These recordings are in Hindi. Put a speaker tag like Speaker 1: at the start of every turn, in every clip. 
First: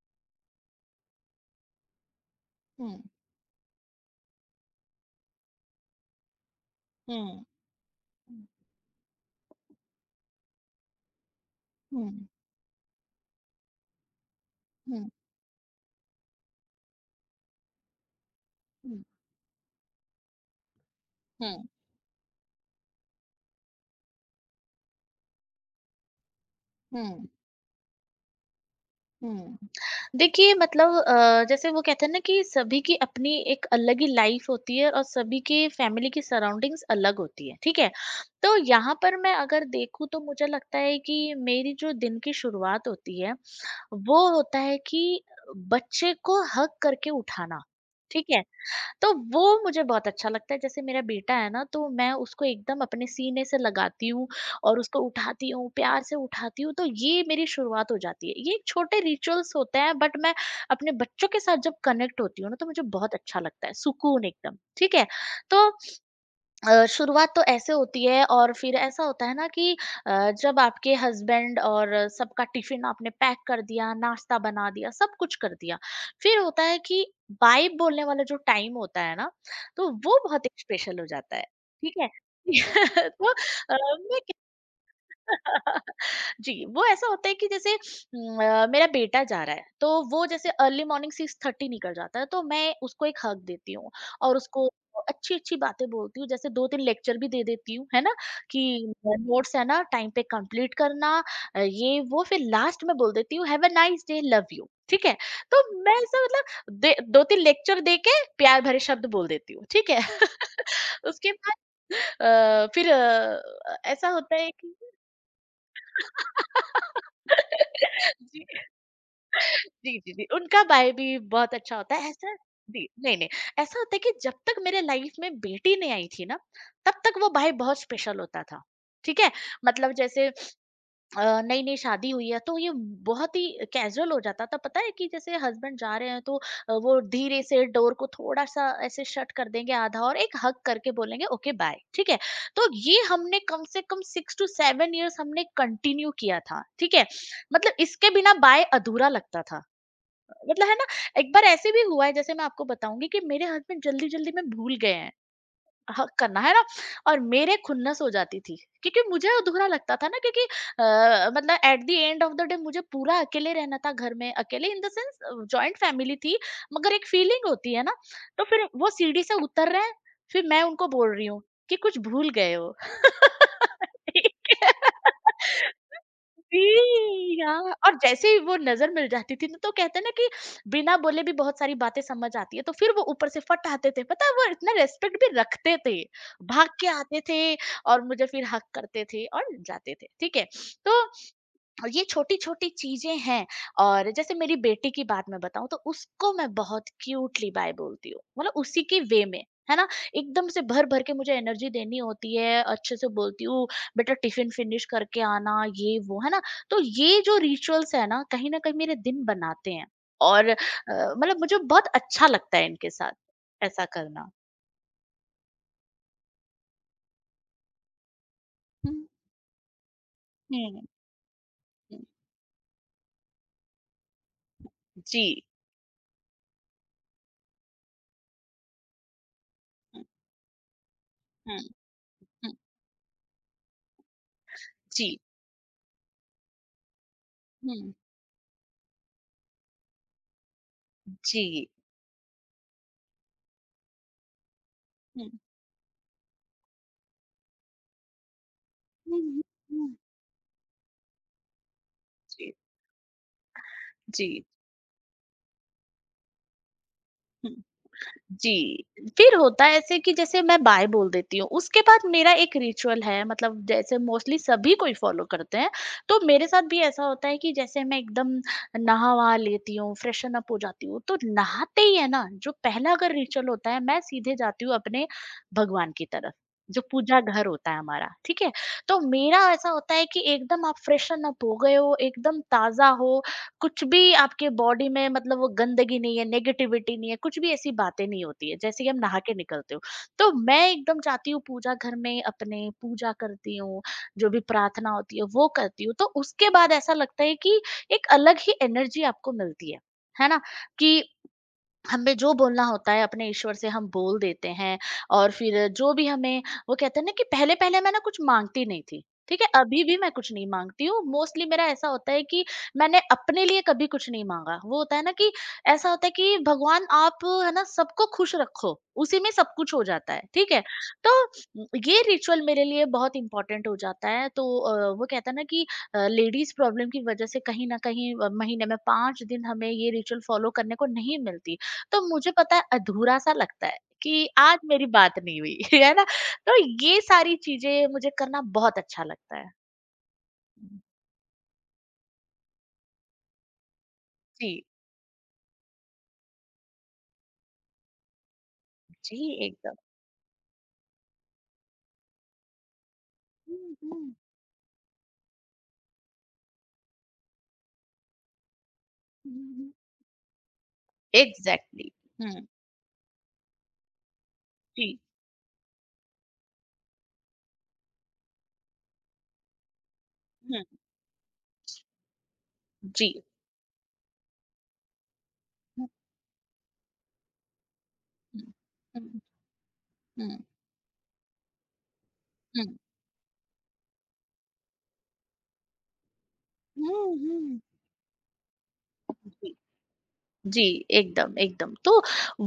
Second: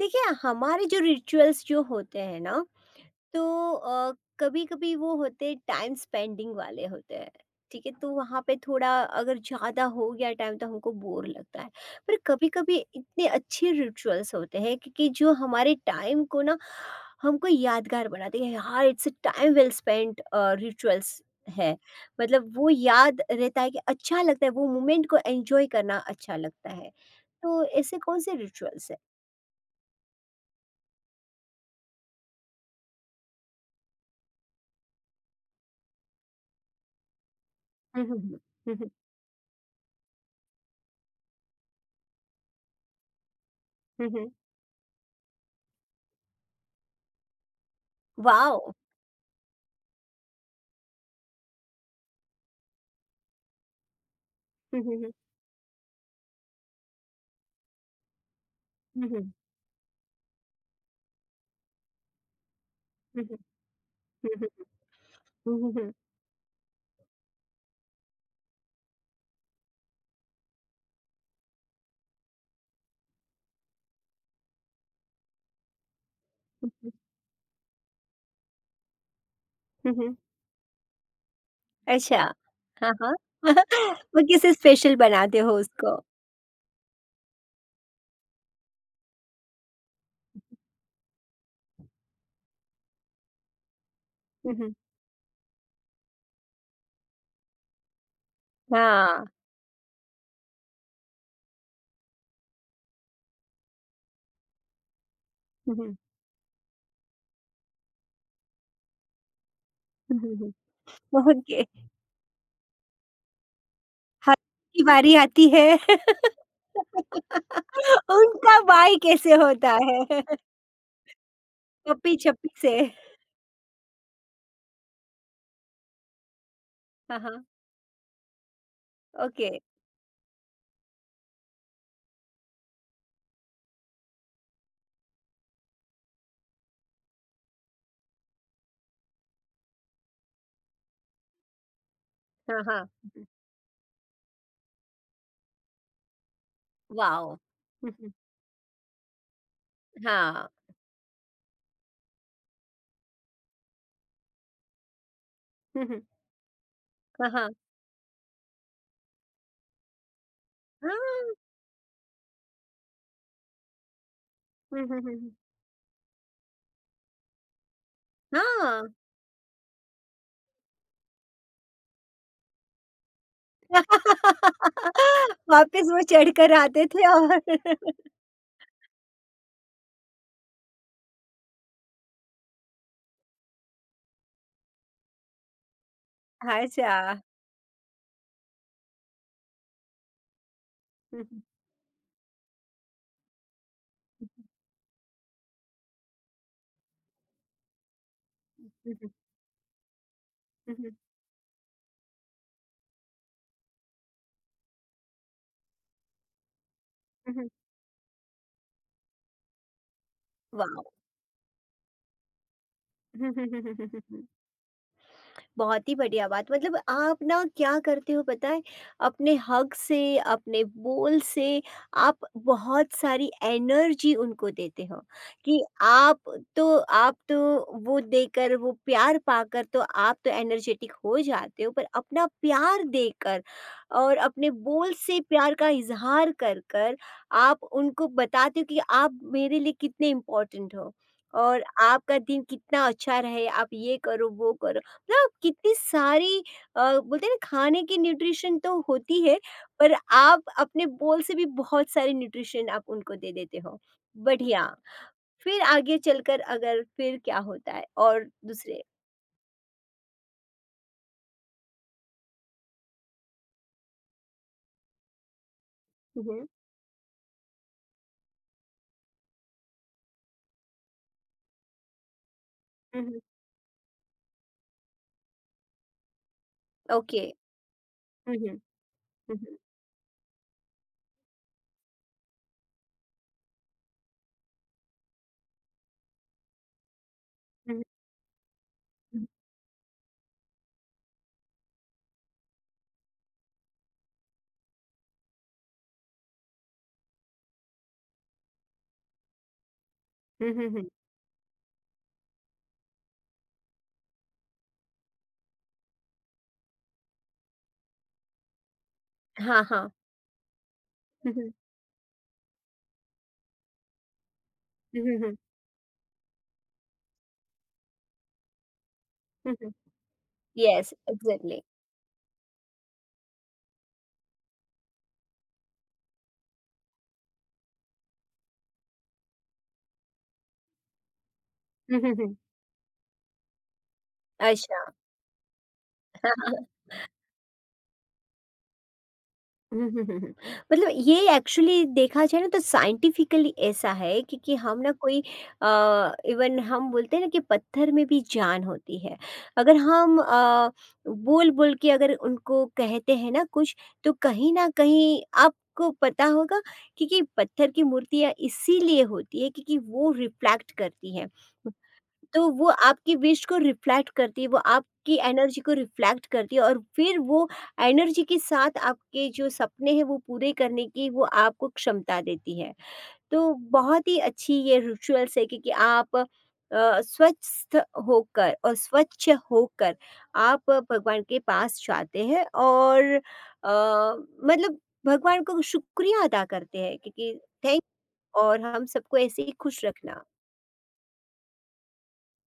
Speaker 1: देखिए, हमारे जो रिचुअल्स जो होते हैं ना
Speaker 2: हुँ,
Speaker 1: तो कभी कभी वो होते टाइम स्पेंडिंग वाले होते हैं।
Speaker 2: हुँ,
Speaker 1: ठीक है, तो वहाँ
Speaker 2: हुँ,
Speaker 1: पे थोड़ा अगर ज़्यादा हो गया टाइम तो हमको बोर लगता है।
Speaker 2: हुँ,
Speaker 1: पर कभी कभी इतने अच्छे रिचुअल्स होते हैं कि जो हमारे टाइम को ना हमको यादगार बनाते हैं यार,
Speaker 2: हुँ,
Speaker 1: it's a time well spent rituals
Speaker 2: हुँ,
Speaker 1: है। मतलब वो याद रहता है कि अच्छा लगता है, वो मोमेंट को एंजॉय करना अच्छा लगता है।
Speaker 2: हुँ,
Speaker 1: तो ऐसे कौन से रिचुअल्स?
Speaker 2: हुँ। देखिए मतलब जैसे वो कहते हैं ना कि सभी की अपनी एक अलग ही लाइफ होती है और सभी की फैमिली की सराउंडिंग्स अलग होती है, ठीक है?
Speaker 1: हुँ, हुँ, हुँ।
Speaker 2: तो
Speaker 1: हुँ, हुँ।
Speaker 2: यहाँ पर मैं अगर देखूँ तो मुझे लगता है कि मेरी जो दिन की शुरुआत होती है,
Speaker 1: हुँ,
Speaker 2: वो
Speaker 1: हुँ।
Speaker 2: होता है कि बच्चे को हग करके उठाना, ठीक है?
Speaker 1: वाओ!
Speaker 2: तो वो मुझे बहुत अच्छा लगता है जैसे मेरा बेटा है ना तो मैं उसको एकदम अपने सीने से लगाती हूँ और
Speaker 1: हुँ, हुँ,
Speaker 2: उसको
Speaker 1: हुँ।
Speaker 2: उठाती हूँ प्यार से उठाती हूँ तो ये मेरी शुरुआत हो जाती है ये एक छोटे
Speaker 1: हुँ, हुँ।
Speaker 2: रिचुअल्स होते हैं बट मैं अपने बच्चों के साथ जब कनेक्ट होती हूँ ना तो मुझे बहुत
Speaker 1: हुँ, हुँ।
Speaker 2: अच्छा लगता है सुकून
Speaker 1: हुँ,
Speaker 2: एकदम
Speaker 1: हुँ।
Speaker 2: ठीक है
Speaker 1: हुँ,
Speaker 2: तो
Speaker 1: हुँ, हुँ।
Speaker 2: शुरुआत तो ऐसे होती है और फिर ऐसा होता है ना कि जब आपके हस्बैंड और सबका टिफिन आपने पैक कर दिया, नाश्ता बना दिया, सब कुछ कर दिया। फिर होता है कि बाय बोलने वाला जो टाइम होता है ना, तो
Speaker 1: हुँ, हुँ।
Speaker 2: वो बहुत स्पेशल हो जाता है। ठीक है?
Speaker 1: अच्छा। हाँ, हाँ।
Speaker 2: तो मैं
Speaker 1: वो किसे स्पेशल बनाते हो उसको?
Speaker 2: जी, वो ऐसा होता है कि जैसे मेरा बेटा जा रहा है, तो वो जैसे अर्ली मॉर्निंग 6:30 निकल जाता है, तो मैं उसको एक हग देती हूँ और
Speaker 1: हुँ,
Speaker 2: उसको
Speaker 1: हुँ।
Speaker 2: अच्छी-अच्छी बातें बोलती हूँ, जैसे 2-3 लेक्चर भी दे देती हूँ, है ना? कि
Speaker 1: हाँ।
Speaker 2: नोट्स है ना टाइम पे कंप्लीट करना ये वो फिर लास्ट में बोल देती हूँ, have a nice day, love you, ठीक है? तो
Speaker 1: हुँ,
Speaker 2: मैं
Speaker 1: हुँ।
Speaker 2: ऐसा मतलब दे 2-3 लेक्चर दे के प्यार भरे शब्द बोल देती हूँ, ठीक है?
Speaker 1: हुँ, हुँ, हुँ।
Speaker 2: उसके बाद
Speaker 1: ओके।
Speaker 2: अ, फिर अ, ऐसा
Speaker 1: हर
Speaker 2: होता है कि
Speaker 1: की बारी आती है।
Speaker 2: जी।
Speaker 1: उनका बाय कैसे होता
Speaker 2: जी, जी,
Speaker 1: है?
Speaker 2: जी, उनका बाय भी बहुत अच्छा होता है ऐसा
Speaker 1: गप्पी-छप्पी से।
Speaker 2: जी, नहीं, नहीं, ऐसा होता है कि जब तक मेरे लाइफ में बेटी नहीं आई थी ना, तब
Speaker 1: हाँ,
Speaker 2: तक वो
Speaker 1: हाँ।
Speaker 2: बाय बहुत स्पेशल होता था, ठीक है?
Speaker 1: ओके।
Speaker 2: मतलब जैसे नई नई शादी हुई है तो ये बहुत ही कैजुअल हो जाता था पता है कि जैसे हस्बैंड जा रहे हैं तो वो धीरे से डोर को थोड़ा सा ऐसे शट कर देंगे आधा और एक हक करके बोलेंगे ओके बाय ठीक है
Speaker 1: हाँ,
Speaker 2: तो
Speaker 1: हाँ।
Speaker 2: ये हमने कम से कम 6-7 इयर्स हमने कंटिन्यू किया था ठीक है
Speaker 1: वाओ!
Speaker 2: मतलब
Speaker 1: हुँ,
Speaker 2: इसके
Speaker 1: हुँ।
Speaker 2: बिना बाय अधूरा लगता था
Speaker 1: हाँ।
Speaker 2: मतलब है ना एक बार ऐसे भी हुआ है जैसे मैं आपको बताऊंगी कि मेरे हस्बैंड जल्दी जल्दी में भूल गए हैं
Speaker 1: हुँ, हुँ।
Speaker 2: ह करना, है ना? और
Speaker 1: हाँ, हाँ।
Speaker 2: मेरे खुन्नस हो जाती थी, क्योंकि मुझे अधूरा लगता था ना क्योंकि
Speaker 1: हाँ।
Speaker 2: मतलब at the end of the day मुझे पूरा अकेले रहना था घर में, अकेले
Speaker 1: हुँ,
Speaker 2: in the
Speaker 1: hmm, hmm,
Speaker 2: sense
Speaker 1: हुँ।
Speaker 2: जॉइंट फैमिली थी, मगर एक फीलिंग होती है ना, तो फिर
Speaker 1: हाँ।
Speaker 2: वो सीढ़ी से उतर रहे हैं, फिर मैं उनको बोल रही हूँ कि कुछ भूल गए हो। ठीक है।
Speaker 1: वापस वो चढ़कर आते थे और
Speaker 2: जी, हाँ, और जैसे ही वो नज़र मिल जाती थी ना तो कहते हैं ना कि बिना बोले भी बहुत सारी बातें समझ आती है, तो फिर वो ऊपर से फट आते थे, पता है वो इतना रिस्पेक्ट भी रखते थे, भाग के
Speaker 1: अच्छा।
Speaker 2: आते थे और मुझे फिर हग करते थे और जाते थे, ठीक है? तो
Speaker 1: हुँ,
Speaker 2: और ये छोटी-छोटी चीज़ें हैं और जैसे मेरी बेटी की बात मैं बताऊँ तो उसको मैं बहुत क्यूटली बाय बोलती हूँ। मतलब
Speaker 1: हुँ,
Speaker 2: उसी के
Speaker 1: हुँ,
Speaker 2: वे में, है ना? एकदम से
Speaker 1: हुँ, हुँ,
Speaker 2: भर-भर के मुझे एनर्जी देनी होती है, अच्छे से बोलती हूँ, "बेटा टिफ़िन फिनिश करके आना" ये वो, है ना? तो ये
Speaker 1: हुँ,
Speaker 2: जो
Speaker 1: हुँ,
Speaker 2: रिचुअल्स है ना, कहीं न कहीं मेरे दिन बनाते हैं और
Speaker 1: वाओ!
Speaker 2: मतलब मुझे बहुत अच्छा लगता है इनके साथ ऐसा करना।
Speaker 1: बहुत ही बढ़िया बात। मतलब आप ना क्या करते हो पता है,
Speaker 2: हुँ,
Speaker 1: अपने हक से, अपने
Speaker 2: हुँ,
Speaker 1: बोल से
Speaker 2: हुँ,
Speaker 1: आप बहुत सारी एनर्जी उनको देते हो।
Speaker 2: जी।
Speaker 1: कि आप तो वो देकर वो प्यार पाकर तो
Speaker 2: हुँ,
Speaker 1: आप तो एनर्जेटिक हो
Speaker 2: हुँ,
Speaker 1: जाते हो, पर अपना
Speaker 2: हुँ,
Speaker 1: प्यार देकर और अपने बोल
Speaker 2: जी।
Speaker 1: से प्यार का इजहार कर कर आप
Speaker 2: हुँ,
Speaker 1: उनको बताते हो कि आप मेरे लिए कितने इम्पोर्टेंट हो, और
Speaker 2: जी।
Speaker 1: आपका दिन कितना अच्छा रहे, आप ये करो वो करो।
Speaker 2: हुँ,
Speaker 1: मतलब कितनी सारी बोलते हैं ना खाने की न्यूट्रिशन तो होती
Speaker 2: हुँ,
Speaker 1: है,
Speaker 2: हुँ,
Speaker 1: पर आप अपने बोल से भी बहुत सारी
Speaker 2: जी।
Speaker 1: न्यूट्रिशन आप उनको दे देते हो।
Speaker 2: जी।
Speaker 1: बढ़िया, फिर आगे चलकर अगर फिर क्या
Speaker 2: हुँ,
Speaker 1: होता है और दूसरे?
Speaker 2: जी। फिर होता है ऐसे कि जैसे मैं बाय बोल देती हूँ, उसके बाद मेरा एक रिचुअल है मतलब जैसे मोस्टली सभी कोई फ़ॉलो करते हैं। तो
Speaker 1: हुँ, हुँ,
Speaker 2: मेरे साथ भी ऐसा होता है कि जैसे मैं एकदम नहा-वहा लेती हूँ, फ्रेशन अप हो जाती हूँ, तो नहाते ही है ना, जो पहला
Speaker 1: हुँ,
Speaker 2: अगर
Speaker 1: हुँ,
Speaker 2: रिचुअल होता है, मैं सीधे जाती हूँ अपने भगवान की तरफ, जो पूजा
Speaker 1: ओके।
Speaker 2: घर होता है हमारा,
Speaker 1: हुँ,
Speaker 2: ठीक है?
Speaker 1: हुँ,
Speaker 2: तो
Speaker 1: हुँ,
Speaker 2: मेरा
Speaker 1: हुँ,
Speaker 2: ऐसा होता है कि एकदम आप फ्रेशन अप हो गए हो, एकदम ताज़ा हो कुछ भी आपके बॉडी में मतलब वो गंदगी नहीं है, नेगेटिविटी नहीं है, कुछ भी ऐसी
Speaker 1: हुँ,
Speaker 2: बातें नहीं होती है, जैसे कि हम नहा
Speaker 1: हुँ,
Speaker 2: के निकलते हो। तो मैं एकदम चाहती हूँ पूजा घर में अपने पूजा करती हूँ, जो भी प्रार्थना होती है वो करती हूँ, तो उसके बाद ऐसा लगता है कि एक अलग ही एनर्जी आपको मिलती है ना?
Speaker 1: हुँ, हुँ, हुँ,
Speaker 2: कि हमें जो बोलना होता है अपने ईश्वर से हम बोल देते हैं और फिर जो भी हमें वो कहते हैं ना कि पहले पहले मैं ना कुछ मांगती नहीं थी ठीक है
Speaker 1: हाँ,
Speaker 2: अभी
Speaker 1: हाँ।
Speaker 2: भी मैं कुछ नहीं मांगती हूँ
Speaker 1: हुँ,
Speaker 2: मोस्टली
Speaker 1: हुँ,
Speaker 2: मेरा ऐसा होता है कि मैंने अपने लिए कभी कुछ नहीं मांगा वो होता
Speaker 1: हुँ,
Speaker 2: है ना
Speaker 1: हुँ,
Speaker 2: कि
Speaker 1: हुँ,
Speaker 2: ऐसा होता है कि भगवान आप है ना सबको खुश रखो उसी में
Speaker 1: हुँ,
Speaker 2: सब
Speaker 1: हुँ,
Speaker 2: कुछ हो जाता है ठीक है
Speaker 1: येस,
Speaker 2: तो
Speaker 1: एग्ज़ैक्टली।
Speaker 2: ये रिचुअल मेरे लिए बहुत इंपॉर्टेंट हो जाता है तो वो कहता है ना कि लेडीज प्रॉब्लम की वजह से कहीं ना कहीं महीने में 5 दिन हमें ये रिचुअल फॉलो करने को नहीं मिलती
Speaker 1: हुँ,
Speaker 2: तो
Speaker 1: हुँ,
Speaker 2: मुझे
Speaker 1: हुँ,
Speaker 2: पता है अधूरा-सा लगता है कि आज
Speaker 1: अच्छा।
Speaker 2: मेरी बात नहीं हुई है ना? तो ये सारी चीज़ें मुझे करना बहुत अच्छा लगता है।
Speaker 1: हम्म, हम्म, हम्म। मतलब ये एक्चुअली देखा जाए ना तो साइंटिफिकली ऐसा है कि
Speaker 2: जी,
Speaker 1: हम ना कोई, इवन हम बोलते हैं ना कि पत्थर में भी जान होती है।
Speaker 2: जी, एकदम।
Speaker 1: अगर हम बोल बोल के अगर उनको कहते हैं ना कुछ,
Speaker 2: हुँ, हुँ,
Speaker 1: तो कहीं ना कहीं आपको पता होगा कि पत्थर की मूर्तियाँ इसीलिए होती है
Speaker 2: हुँ, हुँ।
Speaker 1: क्योंकि वो रिफ्लेक्ट करती है।
Speaker 2: एग्ज़ैक्टली। हुँ,
Speaker 1: तो वो आपकी विश को रिफ्लेक्ट करती है, वो
Speaker 2: जी,
Speaker 1: आपकी एनर्जी को रिफ्लेक्ट करती है, और फिर वो एनर्जी के साथ आपके जो सपने हैं वो पूरे
Speaker 2: हुँ,
Speaker 1: करने की वो आपको क्षमता देती है।
Speaker 2: जी।
Speaker 1: तो बहुत ही अच्छी ये रिचुअल्स है क्योंकि
Speaker 2: हुँ,
Speaker 1: आप स्वस्थ
Speaker 2: हुँ,
Speaker 1: होकर और
Speaker 2: हुँ,
Speaker 1: स्वच्छ होकर आप भगवान के पास जाते हैं
Speaker 2: हुँ,
Speaker 1: और मतलब भगवान को शुक्रिया अदा करते
Speaker 2: हुँ,
Speaker 1: हैं
Speaker 2: हुँ,
Speaker 1: क्योंकि
Speaker 2: हुँ।
Speaker 1: थैंक और हम सबको ऐसे ही
Speaker 2: जी।
Speaker 1: खुश रखना।
Speaker 2: जी, एकदम, एकदम। तो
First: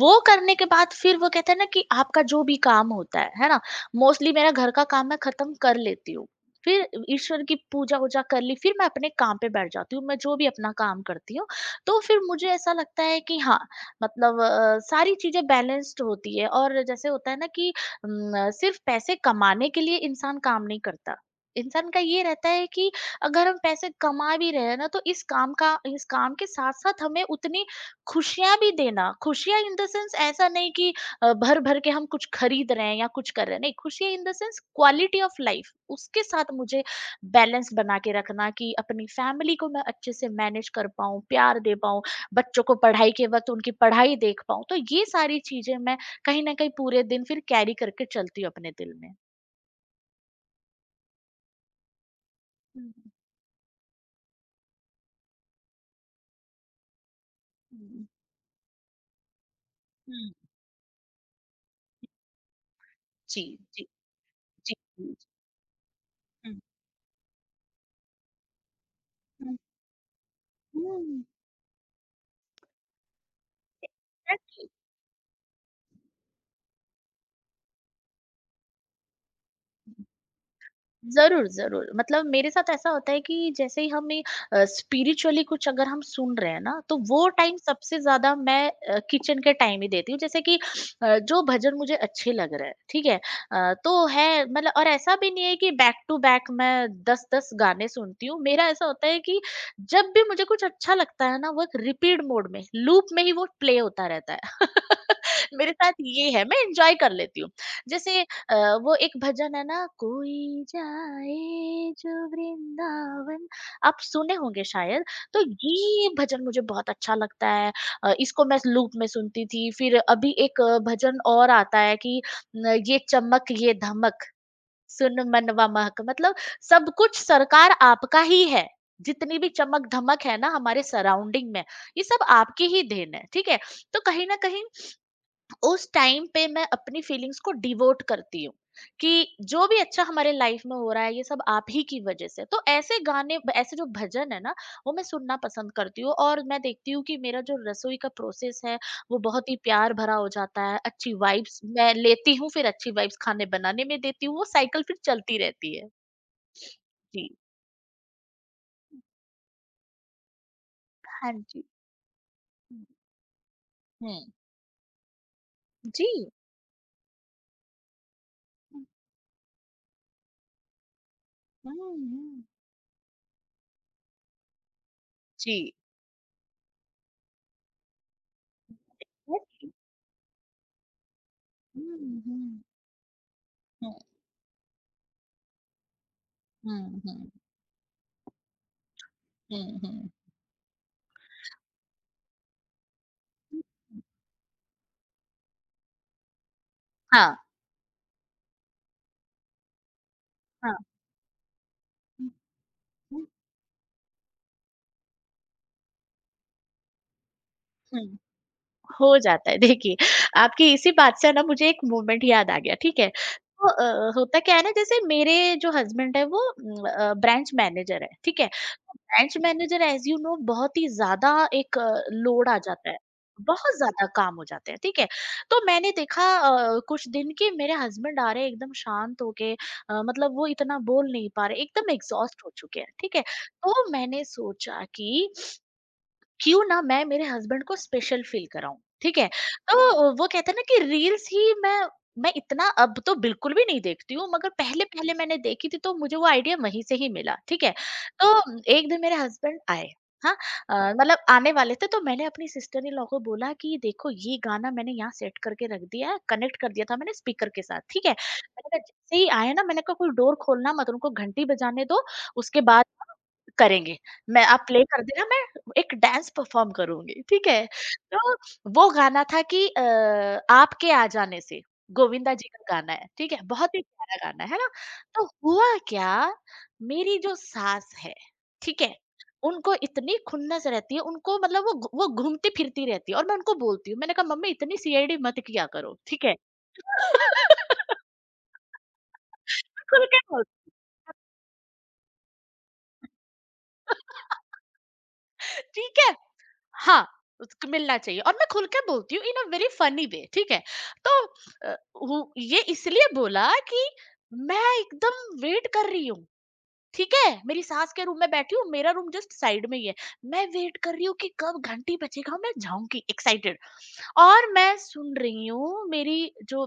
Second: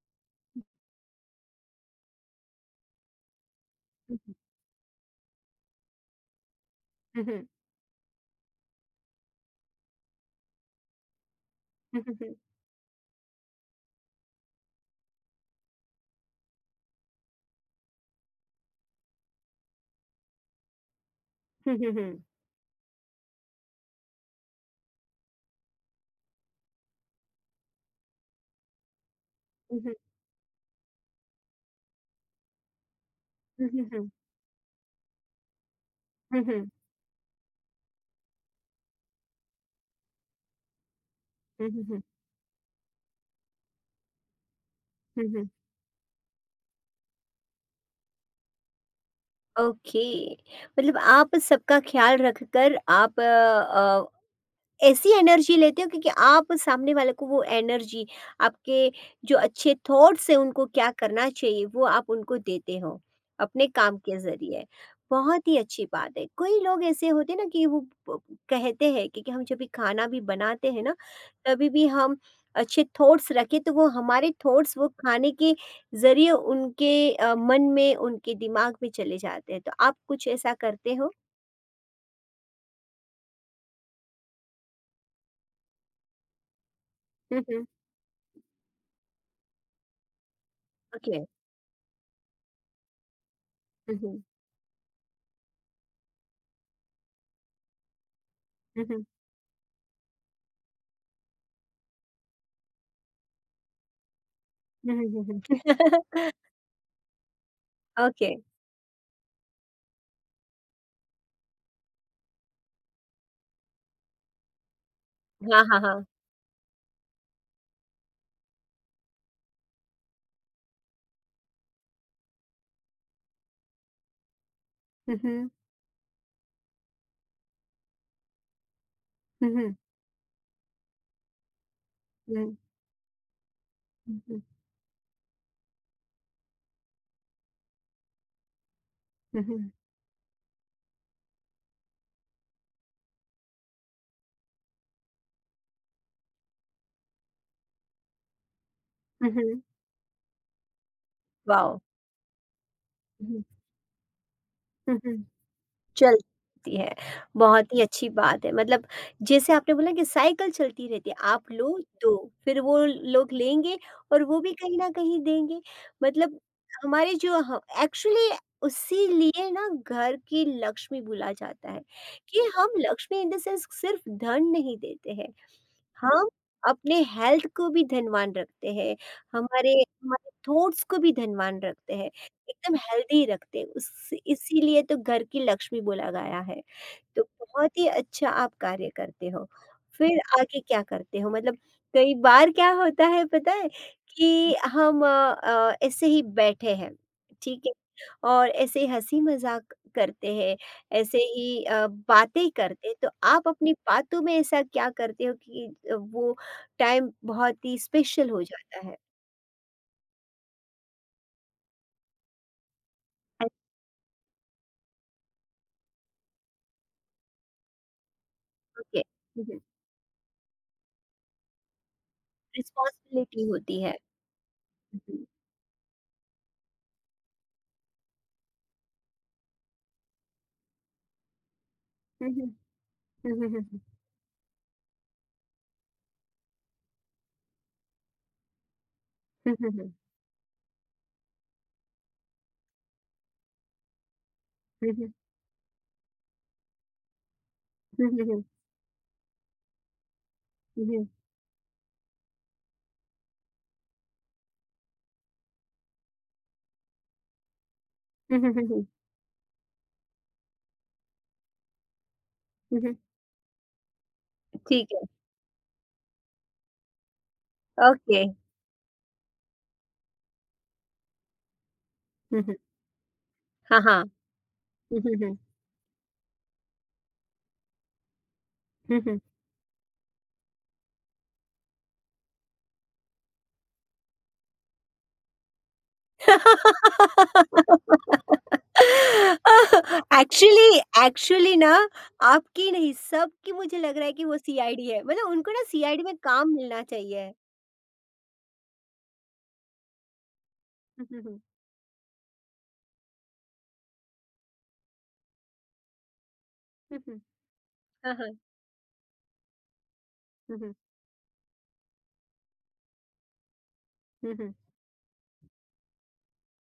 Speaker 2: वो करने के बाद फिर वो कहते हैं ना कि आपका जो भी काम होता है ना? मोस्टली मेरा घर का काम मैं ख़त्म कर लेती हूँ। फिर ईश्वर की पूजा-वूजा कर ली, फिर मैं अपने काम पे बैठ जाती हूँ, मैं जो भी अपना काम करती हूँ। तो फिर मुझे ऐसा लगता है कि हाँ, मतलब सारी चीज़ें बैलेंस्ड होती है और जैसे होता है ना कि सिर्फ़ पैसे कमाने के लिए इंसान काम नहीं करता।
Speaker 1: हुँ,
Speaker 2: इंसान
Speaker 1: हुँ,
Speaker 2: का
Speaker 1: हुँ।
Speaker 2: ये रहता है कि अगर हम पैसे कमा भी रहे हैं ना, तो इस काम के साथ-साथ हमें उतनी खुशियाँ भी देना, खुशियाँ इन
Speaker 1: हुँ,
Speaker 2: द
Speaker 1: हुँ।
Speaker 2: सेंस ऐसा नहीं कि भर-भर के हम कुछ खरीद रहे हैं या कुछ कर रहे हैं,
Speaker 1: हुँ,
Speaker 2: नहीं
Speaker 1: हुँ, हुँ।
Speaker 2: खुशियाँ in the sense quality of life उसके
Speaker 1: हुँ,
Speaker 2: साथ
Speaker 1: हुँ।
Speaker 2: मुझे बैलेंस बना के रखना कि अपनी फैमिली को मैं अच्छे से मैनेज कर पाऊँ, प्यार
Speaker 1: हुँ,
Speaker 2: दे
Speaker 1: हुँ, हुँ।
Speaker 2: पाऊँ, बच्चों को पढ़ाई के वक़्त उनकी पढ़ाई देख पाऊँ, तो ये
Speaker 1: हुँ,
Speaker 2: सारी
Speaker 1: हुँ।
Speaker 2: चीज़ें मैं कहीं न कहीं पूरे दिन फिर कैरी करके चलती हूँ अपने दिल में।
Speaker 1: ओके, मतलब आप सबका ख़्याल रखकर
Speaker 2: हुँ,
Speaker 1: आप ऐसी एनर्जी लेते हो, क्योंकि आप सामने वाले को वो एनर्जी,
Speaker 2: हुँ,
Speaker 1: आपके जो अच्छे थॉट्स
Speaker 2: हुँ,
Speaker 1: हैं उनको क्या करना चाहिए वो आप उनको देते हो
Speaker 2: जी,
Speaker 1: अपने
Speaker 2: जी,
Speaker 1: काम के ज़रिए।
Speaker 2: जी, जी,
Speaker 1: बहुत ही अच्छी बात है।
Speaker 2: हुँ,
Speaker 1: कई लोग ऐसे होते हैं ना कि वो प कहते हैं कि हम
Speaker 2: हुँ,
Speaker 1: जब भी खाना भी बनाते हैं ना,
Speaker 2: हुँ,
Speaker 1: तभी भी हम अच्छे थॉट्स रखें तो वो हमारे
Speaker 2: एग्जैक्टली।
Speaker 1: थॉट्स वो खाने के ज़रिए उनके मन में, उनके दिमाग में चले जाते हैं। तो आप कुछ ऐसा करते हो?
Speaker 2: ज़रूर, ज़रूर। मतलब मेरे साथ ऐसा होता है कि जैसे ही हमें स्पिरिचुअली कुछ अगर हम सुन रहे हैं ना, तो वो
Speaker 1: हुँ,
Speaker 2: टाइम
Speaker 1: हुँ।
Speaker 2: सबसे ज़्यादा मैं किचन के टाइम ही देती हूँ। जैसे कि
Speaker 1: ओके।
Speaker 2: जो भजन मुझे अच्छे लग रहे हैं, ठीक है?
Speaker 1: हुँ,
Speaker 2: तो
Speaker 1: हुँ।
Speaker 2: है मतलब और ऐसा भी नहीं है कि बैक टू बैक मैं 10-10 गाने सुनती हूँ। मेरा
Speaker 1: हुँ,
Speaker 2: ऐसा
Speaker 1: हुँ।
Speaker 2: होता है कि जब भी मुझे कुछ अच्छा लगता है ना, वो एक रिपीट मोड में, लूप में ही वो प्ले होता रहता है।
Speaker 1: हुँ, हुँ, हुँ,
Speaker 2: मेरे साथ
Speaker 1: हुँ।
Speaker 2: ये है, मैं एन्जॉय कर लेती हूँ। जैसे
Speaker 1: ओके,
Speaker 2: अ, वो एक भजन है ना कोई जाए जो वृंदावन आप सुने होंगे शायद तो
Speaker 1: हाँ, हाँ, हाँ।
Speaker 2: ये भजन मुझे बहुत अच्छा लगता है इसको मैं लूप में सुनती थी फिर अभी एक भजन और आता है कि न, ये चमक ये धमक
Speaker 1: हुँ,
Speaker 2: सुन
Speaker 1: हुँ।
Speaker 2: मनवा महक मतलब सब कुछ सरकार आपका ही है जितनी
Speaker 1: हुँ,
Speaker 2: भी
Speaker 1: हुँ।
Speaker 2: चमक धमक है ना हमारे सराउंडिंग में ये सब
Speaker 1: हुँ,
Speaker 2: आपकी ही देन है ठीक है तो
Speaker 1: हुँ,
Speaker 2: कहीं ना
Speaker 1: हुँ।
Speaker 2: कहीं उस टाइम पे मैं अपनी फीलिंग्स को डिवोट करती हूँ कि
Speaker 1: हुँ,
Speaker 2: जो
Speaker 1: हुँ।
Speaker 2: भी अच्छा हमारे लाइफ में हो रहा है ये सब आप ही की वजह से तो ऐसे गाने ऐसे जो भजन है ना वो मैं सुनना पसंद करती हूँ और मैं देखती हूँ कि मेरा जो रसोई का प्रोसेस है वो
Speaker 1: हुँ,
Speaker 2: बहुत ही
Speaker 1: हुँ।
Speaker 2: प्यार भरा हो जाता है अच्छी वाइब्स
Speaker 1: वाओ!
Speaker 2: मैं लेती हूँ फिर अच्छी वाइब्स
Speaker 1: हुँ,
Speaker 2: खाने बनाने में देती हूँ वो साइकिल
Speaker 1: हुँ,
Speaker 2: फिर
Speaker 1: हुँ।
Speaker 2: चलती रहती है
Speaker 1: चलती है,
Speaker 2: जी
Speaker 1: बहुत ही अच्छी बात है। मतलब जैसे आपने बोला कि साइकिल चलती रहती है,
Speaker 2: हाँ
Speaker 1: आप
Speaker 2: जी
Speaker 1: लो, दो, फिर वो
Speaker 2: हम्म
Speaker 1: लोग लेंगे और वो भी कहीं न कहीं देंगे।
Speaker 2: जी
Speaker 1: मतलब हमारे जो ह एक्चुअली उसीलिए ना घर की लक्ष्मी बोला जाता है, कि
Speaker 2: हम्म
Speaker 1: हम लक्ष्मी इन द सेंस सिर्फ धन नहीं देते हैं।
Speaker 2: जी
Speaker 1: हम अपने हेल्थ को भी धनवान रखते हैं, हमारे हमारे थॉट्स को भी धनवान रखते हैं,
Speaker 2: हम्म हम्म
Speaker 1: एकदम हेल्दी रखते हैं,
Speaker 2: हम्म
Speaker 1: उस इसीलिए तो घर की लक्ष्मी बोला गया है।
Speaker 2: हम्म
Speaker 1: तो
Speaker 2: हम्म
Speaker 1: बहुत ही अच्छा आप कार्य करते हो।
Speaker 2: हम्म, हम्म,
Speaker 1: फिर आगे क्या करते हो? मतलब कई बार क्या होता है पता है
Speaker 2: हम्म।
Speaker 1: कि हम ऐसे ही बैठे हैं,
Speaker 2: हाँ,
Speaker 1: ठीक है? और ऐसे ही हँसी-मज़ाक करते हैं,
Speaker 2: हाँ।
Speaker 1: ऐसे ही
Speaker 2: हुँ,
Speaker 1: बातें करते हैं, तो
Speaker 2: हुँ,
Speaker 1: आप अपनी बातों में ऐसा क्या करते हो कि वो टाइम बहुत ही
Speaker 2: हुँ,
Speaker 1: स्पेशल हो जाता है?
Speaker 2: हो जाता है। देखिए, आपकी इसी बात से ना मुझे एक मोमेंट याद आ गया, ठीक है? तो होता क्या है ना जैसे मेरे जो हस्बैंड है वो ब्रांच मैनेजर है, ठीक है? तो
Speaker 1: ओके।
Speaker 2: ब्रांच
Speaker 1: हुँ, हुँ।
Speaker 2: मैनेजर एज़ यू नो बहुत ही ज़्यादा एक लोड आ जाता है।
Speaker 1: रिस्पॉन्सिबिलिटी
Speaker 2: बहुत
Speaker 1: होती है।
Speaker 2: ज़्यादा काम हो जाते हैं, ठीक
Speaker 1: हुँ,
Speaker 2: है?
Speaker 1: हुँ।
Speaker 2: तो मैंने देखा कुछ दिन कि मेरे हस्बैंड आ रहे हैं एकदम शांत होके, मतलब वो इतना बोल नहीं पा रहे, एकदम
Speaker 1: हुँ,
Speaker 2: एग्ज़ॉस्ट
Speaker 1: हुँ।
Speaker 2: हो चुके हैं, ठीक है?
Speaker 1: हुँ, हुँ, हुँ, हुँ।
Speaker 2: तो मैंने सोचा कि क्यों ना मैं मेरे हस्बैंड को स्पेशल फील कराऊँ, ठीक है?
Speaker 1: हुँ, हुँ, हुँ।
Speaker 2: तो वो कहते हैं ना कि रील्स ही मैं इतना अब तो बिल्कुल भी नहीं देखती हूँ, मगर
Speaker 1: हुँ, हुँ, हुँ।
Speaker 2: पहले-पहले मैंने देखी थी तो मुझे वो आइडिया वहीं से ही मिला, ठीक है?
Speaker 1: हुँ, हुँ, हुँ।
Speaker 2: तो एक दिन मेरे हस्बैंड आए, हाँ?
Speaker 1: हुँ, हुँ।
Speaker 2: मतलब आने वाले थे, तो मैंने अपनी सिस्टर इन लॉ को बोला कि देखो, ये गाना मैंने यहाँ सेट करके रख दिया है, कनेक्ट कर दिया था मैंने स्पीकर के साथ, ठीक है?
Speaker 1: हुँ, हुँ, हुँ,
Speaker 2: मैंने कहा
Speaker 1: हुँ।
Speaker 2: जैसे ही आए ना, मैंने कहा कोई डोर खोलना मत, उनको घंटी बजाने दो, उसके
Speaker 1: हुँ,
Speaker 2: बाद
Speaker 1: हुँ।
Speaker 2: करेंगे। मैं आप प्ले
Speaker 1: ठीक है,
Speaker 2: कर देना, मैं एक डांस परफॉर्म करूँगी, ठीक है?
Speaker 1: ओके।
Speaker 2: तो वो गाना था कि आपके आ जाने से, गोविंदा
Speaker 1: हुँ,
Speaker 2: जी
Speaker 1: हुँ।
Speaker 2: का गाना है, ठीक है? बहुत
Speaker 1: हाँ,
Speaker 2: ही
Speaker 1: हाँ।
Speaker 2: प्यारा गाना है ना?
Speaker 1: हुँ, हुँ,
Speaker 2: तो
Speaker 1: हुँ।
Speaker 2: हुआ क्या, मेरी जो सास है, ठीक है?
Speaker 1: हुँ, हुँ।
Speaker 2: उनको इतनी खुन्नस रहती है, उनको मतलब वो घू वो घूमती-फिरती रहती है, और मैं उनको बोलती हूँ, मैंने कहा मम्मी इतनी सीआईडी मत किया करो, ठीक है? खुल के बोल,
Speaker 1: एक्चुअली, एक्चुअली ना, आपकी नहीं, सबकी मुझे लग रहा है कि वो सीआईडी है। मतलब उनको ना
Speaker 2: ठीक
Speaker 1: सीआईडी
Speaker 2: है?
Speaker 1: में काम मिलना
Speaker 2: हाँ,
Speaker 1: चाहिए।
Speaker 2: उसको मिलना चाहिए, और मैं खुल के बोलती हूँ इन अ वेरी फनी वे, ठीक है?
Speaker 1: हुँ,
Speaker 2: तो
Speaker 1: हुँ, हुँ।
Speaker 2: अ, वो ये इसलिए बोला कि मैं एकदम वेट कर रही हूँ,
Speaker 1: हुँ,
Speaker 2: ठीक
Speaker 1: हुँ।
Speaker 2: है? मेरी सास के
Speaker 1: हाँ,
Speaker 2: रूम
Speaker 1: हाँ।
Speaker 2: में बैठी हूँ, मेरा रूम जस्ट साइड में ही है। मैं
Speaker 1: हुँ, हुँ।
Speaker 2: वेट कर रही हूँ कि कब घंटी बजेगा, मैं जाऊँगी एक्साइटेड।
Speaker 1: हुँ,
Speaker 2: और
Speaker 1: हुँ।
Speaker 2: मैं सुन रही हूँ, मेरी जो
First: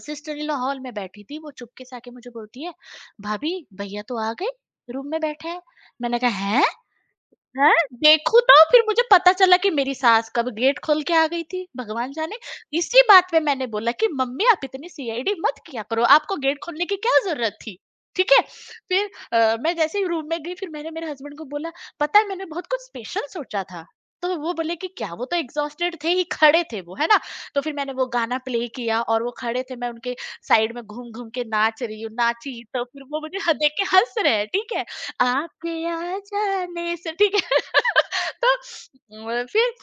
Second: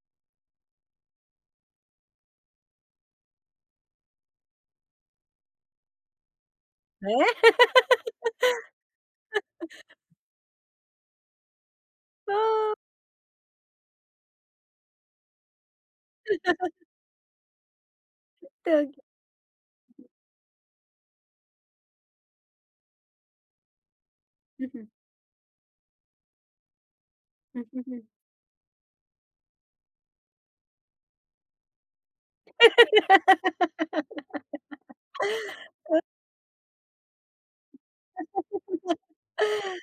Speaker 2: सिस्टर इन लॉ हॉल में बैठी थी वो चुपके से आके मुझे बोलती है, "भाभी, भैया तो आ गए, रूम में बैठे हैं।" मैंने कहा, "हैं?"
Speaker 1: हैं?
Speaker 2: हैं? देखूँ तो फिर मुझे पता चला कि मेरी सास कब गेट खोल के आ गई थी, भगवान जाने।
Speaker 1: ओह!
Speaker 2: इसी बात पे मैंने बोला कि मम्मी, आप इतनी सीआईडी मत किया करो, आपको गेट खोलने की क्या ज़रूरत थी? ठीक है?
Speaker 1: तो
Speaker 2: फिर मैं जैसे ही रूम में गई, फिर मैंने मेरे हस्बैंड को बोला, पता है, मैंने बहुत कुछ स्पेशल सोचा था। तो वो
Speaker 1: हुँ,
Speaker 2: बोले
Speaker 1: हुँ।
Speaker 2: कि क्या? वो तो एग्ज़ॉस्टेड थे ही, खड़े थे वो, है ना? तो
Speaker 1: हुँ,
Speaker 2: फिर
Speaker 1: हुँ,
Speaker 2: मैंने
Speaker 1: हुँ।
Speaker 2: वो गाना प्ले किया, और वो खड़े थे, मैं उनके साइड में घूम-घूम के नाच रही हूँ, नाची, तो फिर वो मुझे ह देख के हँस रहे हैं, ठीक है? आपके आ जाने से, ठीक है। तो फिर
Speaker 1: हुँ,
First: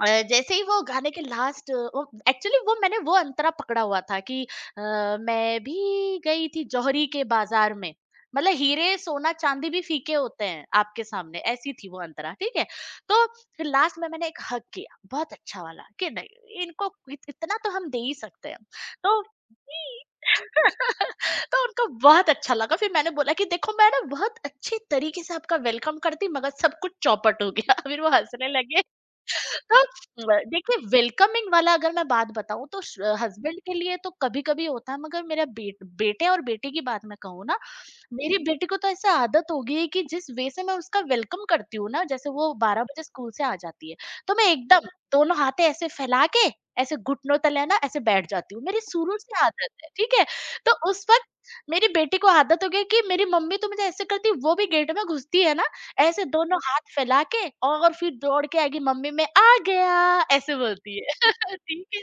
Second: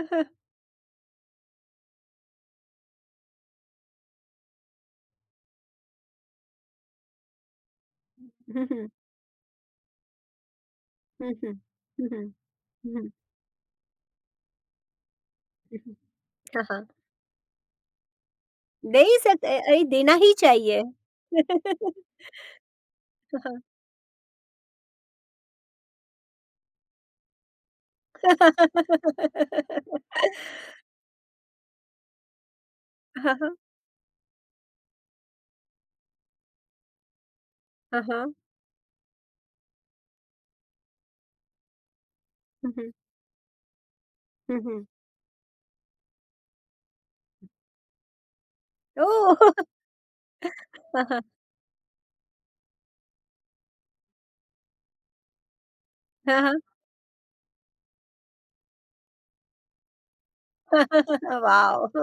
Speaker 2: जैसे ही वो गाने के लास्ट वो एक्चुअली वो, मैंने वो अंतरा पकड़ा हुआ था कि अ, मैं भी गई थी जौहरी के बाजार में, मतलब
Speaker 1: हुँ, हुँ।
Speaker 2: हीरे सोना चांदी भी फीके होते हैं आपके
Speaker 1: हुँ,
Speaker 2: सामने,
Speaker 1: हुँ।
Speaker 2: ऐसी थी वो
Speaker 1: हुँ, हुँ।
Speaker 2: अंतरा, ठीक है।
Speaker 1: हुँ, हुँ। हुँ,
Speaker 2: तो फिर लास्ट में मैंने एक हक किया बहुत अच्छा वाला
Speaker 1: हुँ।
Speaker 2: कि नहीं,
Speaker 1: हाँ, हाँ।
Speaker 2: इनको इतना तो हम दे ही सकते हैं।
Speaker 1: दे ही
Speaker 2: तो
Speaker 1: सकते अरे देना ही चाहिए।
Speaker 2: तो उनको बहुत अच्छा लगा। फिर मैंने बोला कि
Speaker 1: हाँ।
Speaker 2: देखो, मैं ना बहुत अच्छे तरीके से आपका वेलकम करती, मगर सब कुछ चौपट हो गया। फिर वो हंसने लगे। ब देखिए, वेलकमिंग वाला अगर मैं बात बताऊँ, तो श
Speaker 1: हाँ, हाँ।
Speaker 2: हस्बैंड के लिए तो कभी-कभी होता है, मगर मेरा बेटे और बेटी की बात मैं कहूँ ना,
Speaker 1: हाँ, हाँ।
Speaker 2: मेरी बेटी को तो ऐसा आदत हो गई है कि जिस वे से मैं उसका वेलकम करती हूँ ना, जैसे वो
Speaker 1: हुँ,
Speaker 2: 12
Speaker 1: हुँ।
Speaker 2: बजे स्कूल से आ जाती है, तो मैं
Speaker 1: हुँ, हुँ।
Speaker 2: एकदम दोनों हाथे ऐसे फैला के, ऐसे घुटनों तले ना, ऐसे बैठ जाती हूँ, मेरी शुरू से
Speaker 1: ओह!
Speaker 2: आदत है, ठीक है। तो उस वक्त मेरी बेटी को आदत हो गई कि मेरी मम्मी तो मुझे ऐसे करती, वो भी गेट में घुसती है ना ऐसे
Speaker 1: हाँ,
Speaker 2: दोनों
Speaker 1: हाँ।
Speaker 2: हाथ फैला के, और फिर दौड़ के आएगी, मम्मी मैं आ गया, ऐसे बोलती
Speaker 1: हाँ,
Speaker 2: है।
Speaker 1: हाँ।
Speaker 2: ठीक
Speaker 1: वाओ!
Speaker 2: है।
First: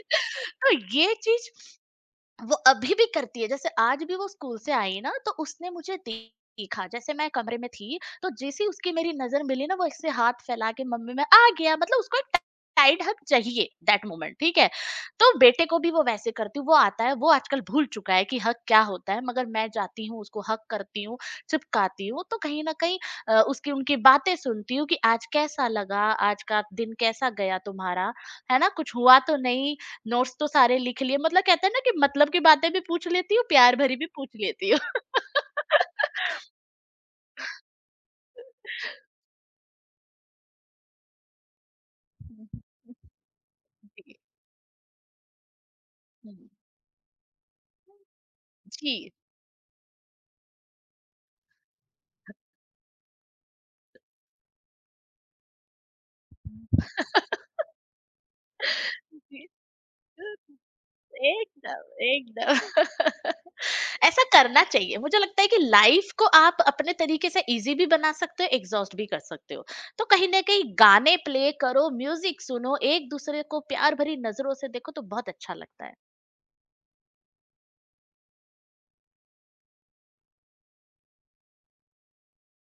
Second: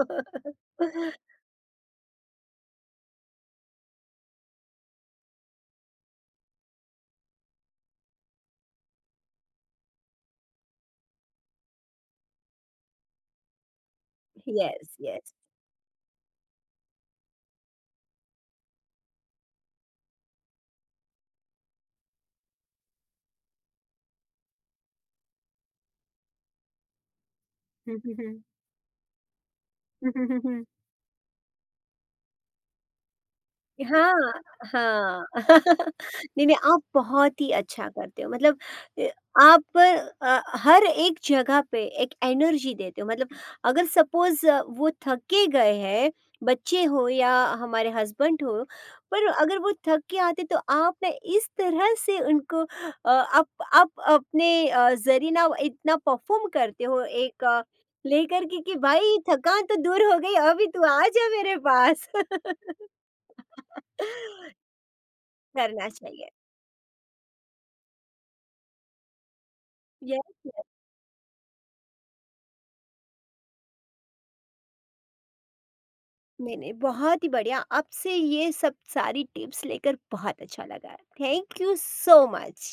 Speaker 2: तो ये चीज वो अभी भी करती है, जैसे आज भी वो स्कूल से आई ना, तो उसने मुझे देखा, जैसे मैं कमरे में थी, तो जैसे ही उसकी मेरी नजर मिली ना, वो ऐसे हाथ फैला के, मम्मी में आ गया, मतलब उसको एक टाइट हक चाहिए दैट मोमेंट, ठीक है।
Speaker 1: येस,
Speaker 2: तो
Speaker 1: येस।
Speaker 2: बेटे को भी वो वैसे करती हूँ, वो आता है, वो आजकल भूल चुका है कि हक क्या होता है, मगर मैं जाती हूँ, उसको हक करती हूँ, चिपकाती हूँ। तो कहीं ना कहीं उसकी उनकी बातें सुनती हूँ कि आज कैसा लगा, आज का दिन कैसा गया
Speaker 1: हुँ,
Speaker 2: तुम्हारा,
Speaker 1: हुँ, हुँ।
Speaker 2: है ना, कुछ हुआ तो नहीं, नोट्स तो सारे लिख लिए, मतलब कहते हैं ना कि मतलब की बातें भी पूछ लेती हूँ, प्यार भरी भी
Speaker 1: हाँ,
Speaker 2: पूछ लेती हूँ।
Speaker 1: हाँ। नहीं, नहीं, आप बहुत ही अच्छा करते हो। मतलब अ, आप हर एक जगह पे एक एनर्जी देते हो। मतलब अगर
Speaker 2: जी।
Speaker 1: सपोज़ वो थके गए हैं,
Speaker 2: हुँ।
Speaker 1: बच्चे हो या हमारे हस्बैंड हो,
Speaker 2: जी।
Speaker 1: पर अगर वो थक के आते तो आपने इस तरह से उनको, अ, आप आप अपने ज़रिए ना इतना परफ़ॉर्म करते
Speaker 2: हुँ।
Speaker 1: हो एक लेकर के कि भाई
Speaker 2: जी।
Speaker 1: थकान तो दूर हो गई, अभी तू आ जा मेरे
Speaker 2: एकदम,
Speaker 1: पास।
Speaker 2: एकदम। ऐसा करना चाहिए। मुझे लगता है कि
Speaker 1: करना
Speaker 2: लाइफ़ को
Speaker 1: चाहिए।
Speaker 2: आप अपने तरीके से ईज़ी भी बना सकते हो, एग्ज़ॉस्ट भी कर सकते हो। तो कहीं
Speaker 1: यस,
Speaker 2: न कहीं
Speaker 1: यस,
Speaker 2: गाने प्ले करो, म्यूज़िक सुनो, एक-दूसरे को प्यार भरी नज़रों से देखो, तो बहुत अच्छा लगता है।
Speaker 1: मैंने बहुत ही बढ़िया आपसे ये सब सारी टिप्स लेकर बहुत अच्छा लगा। Thank you so much.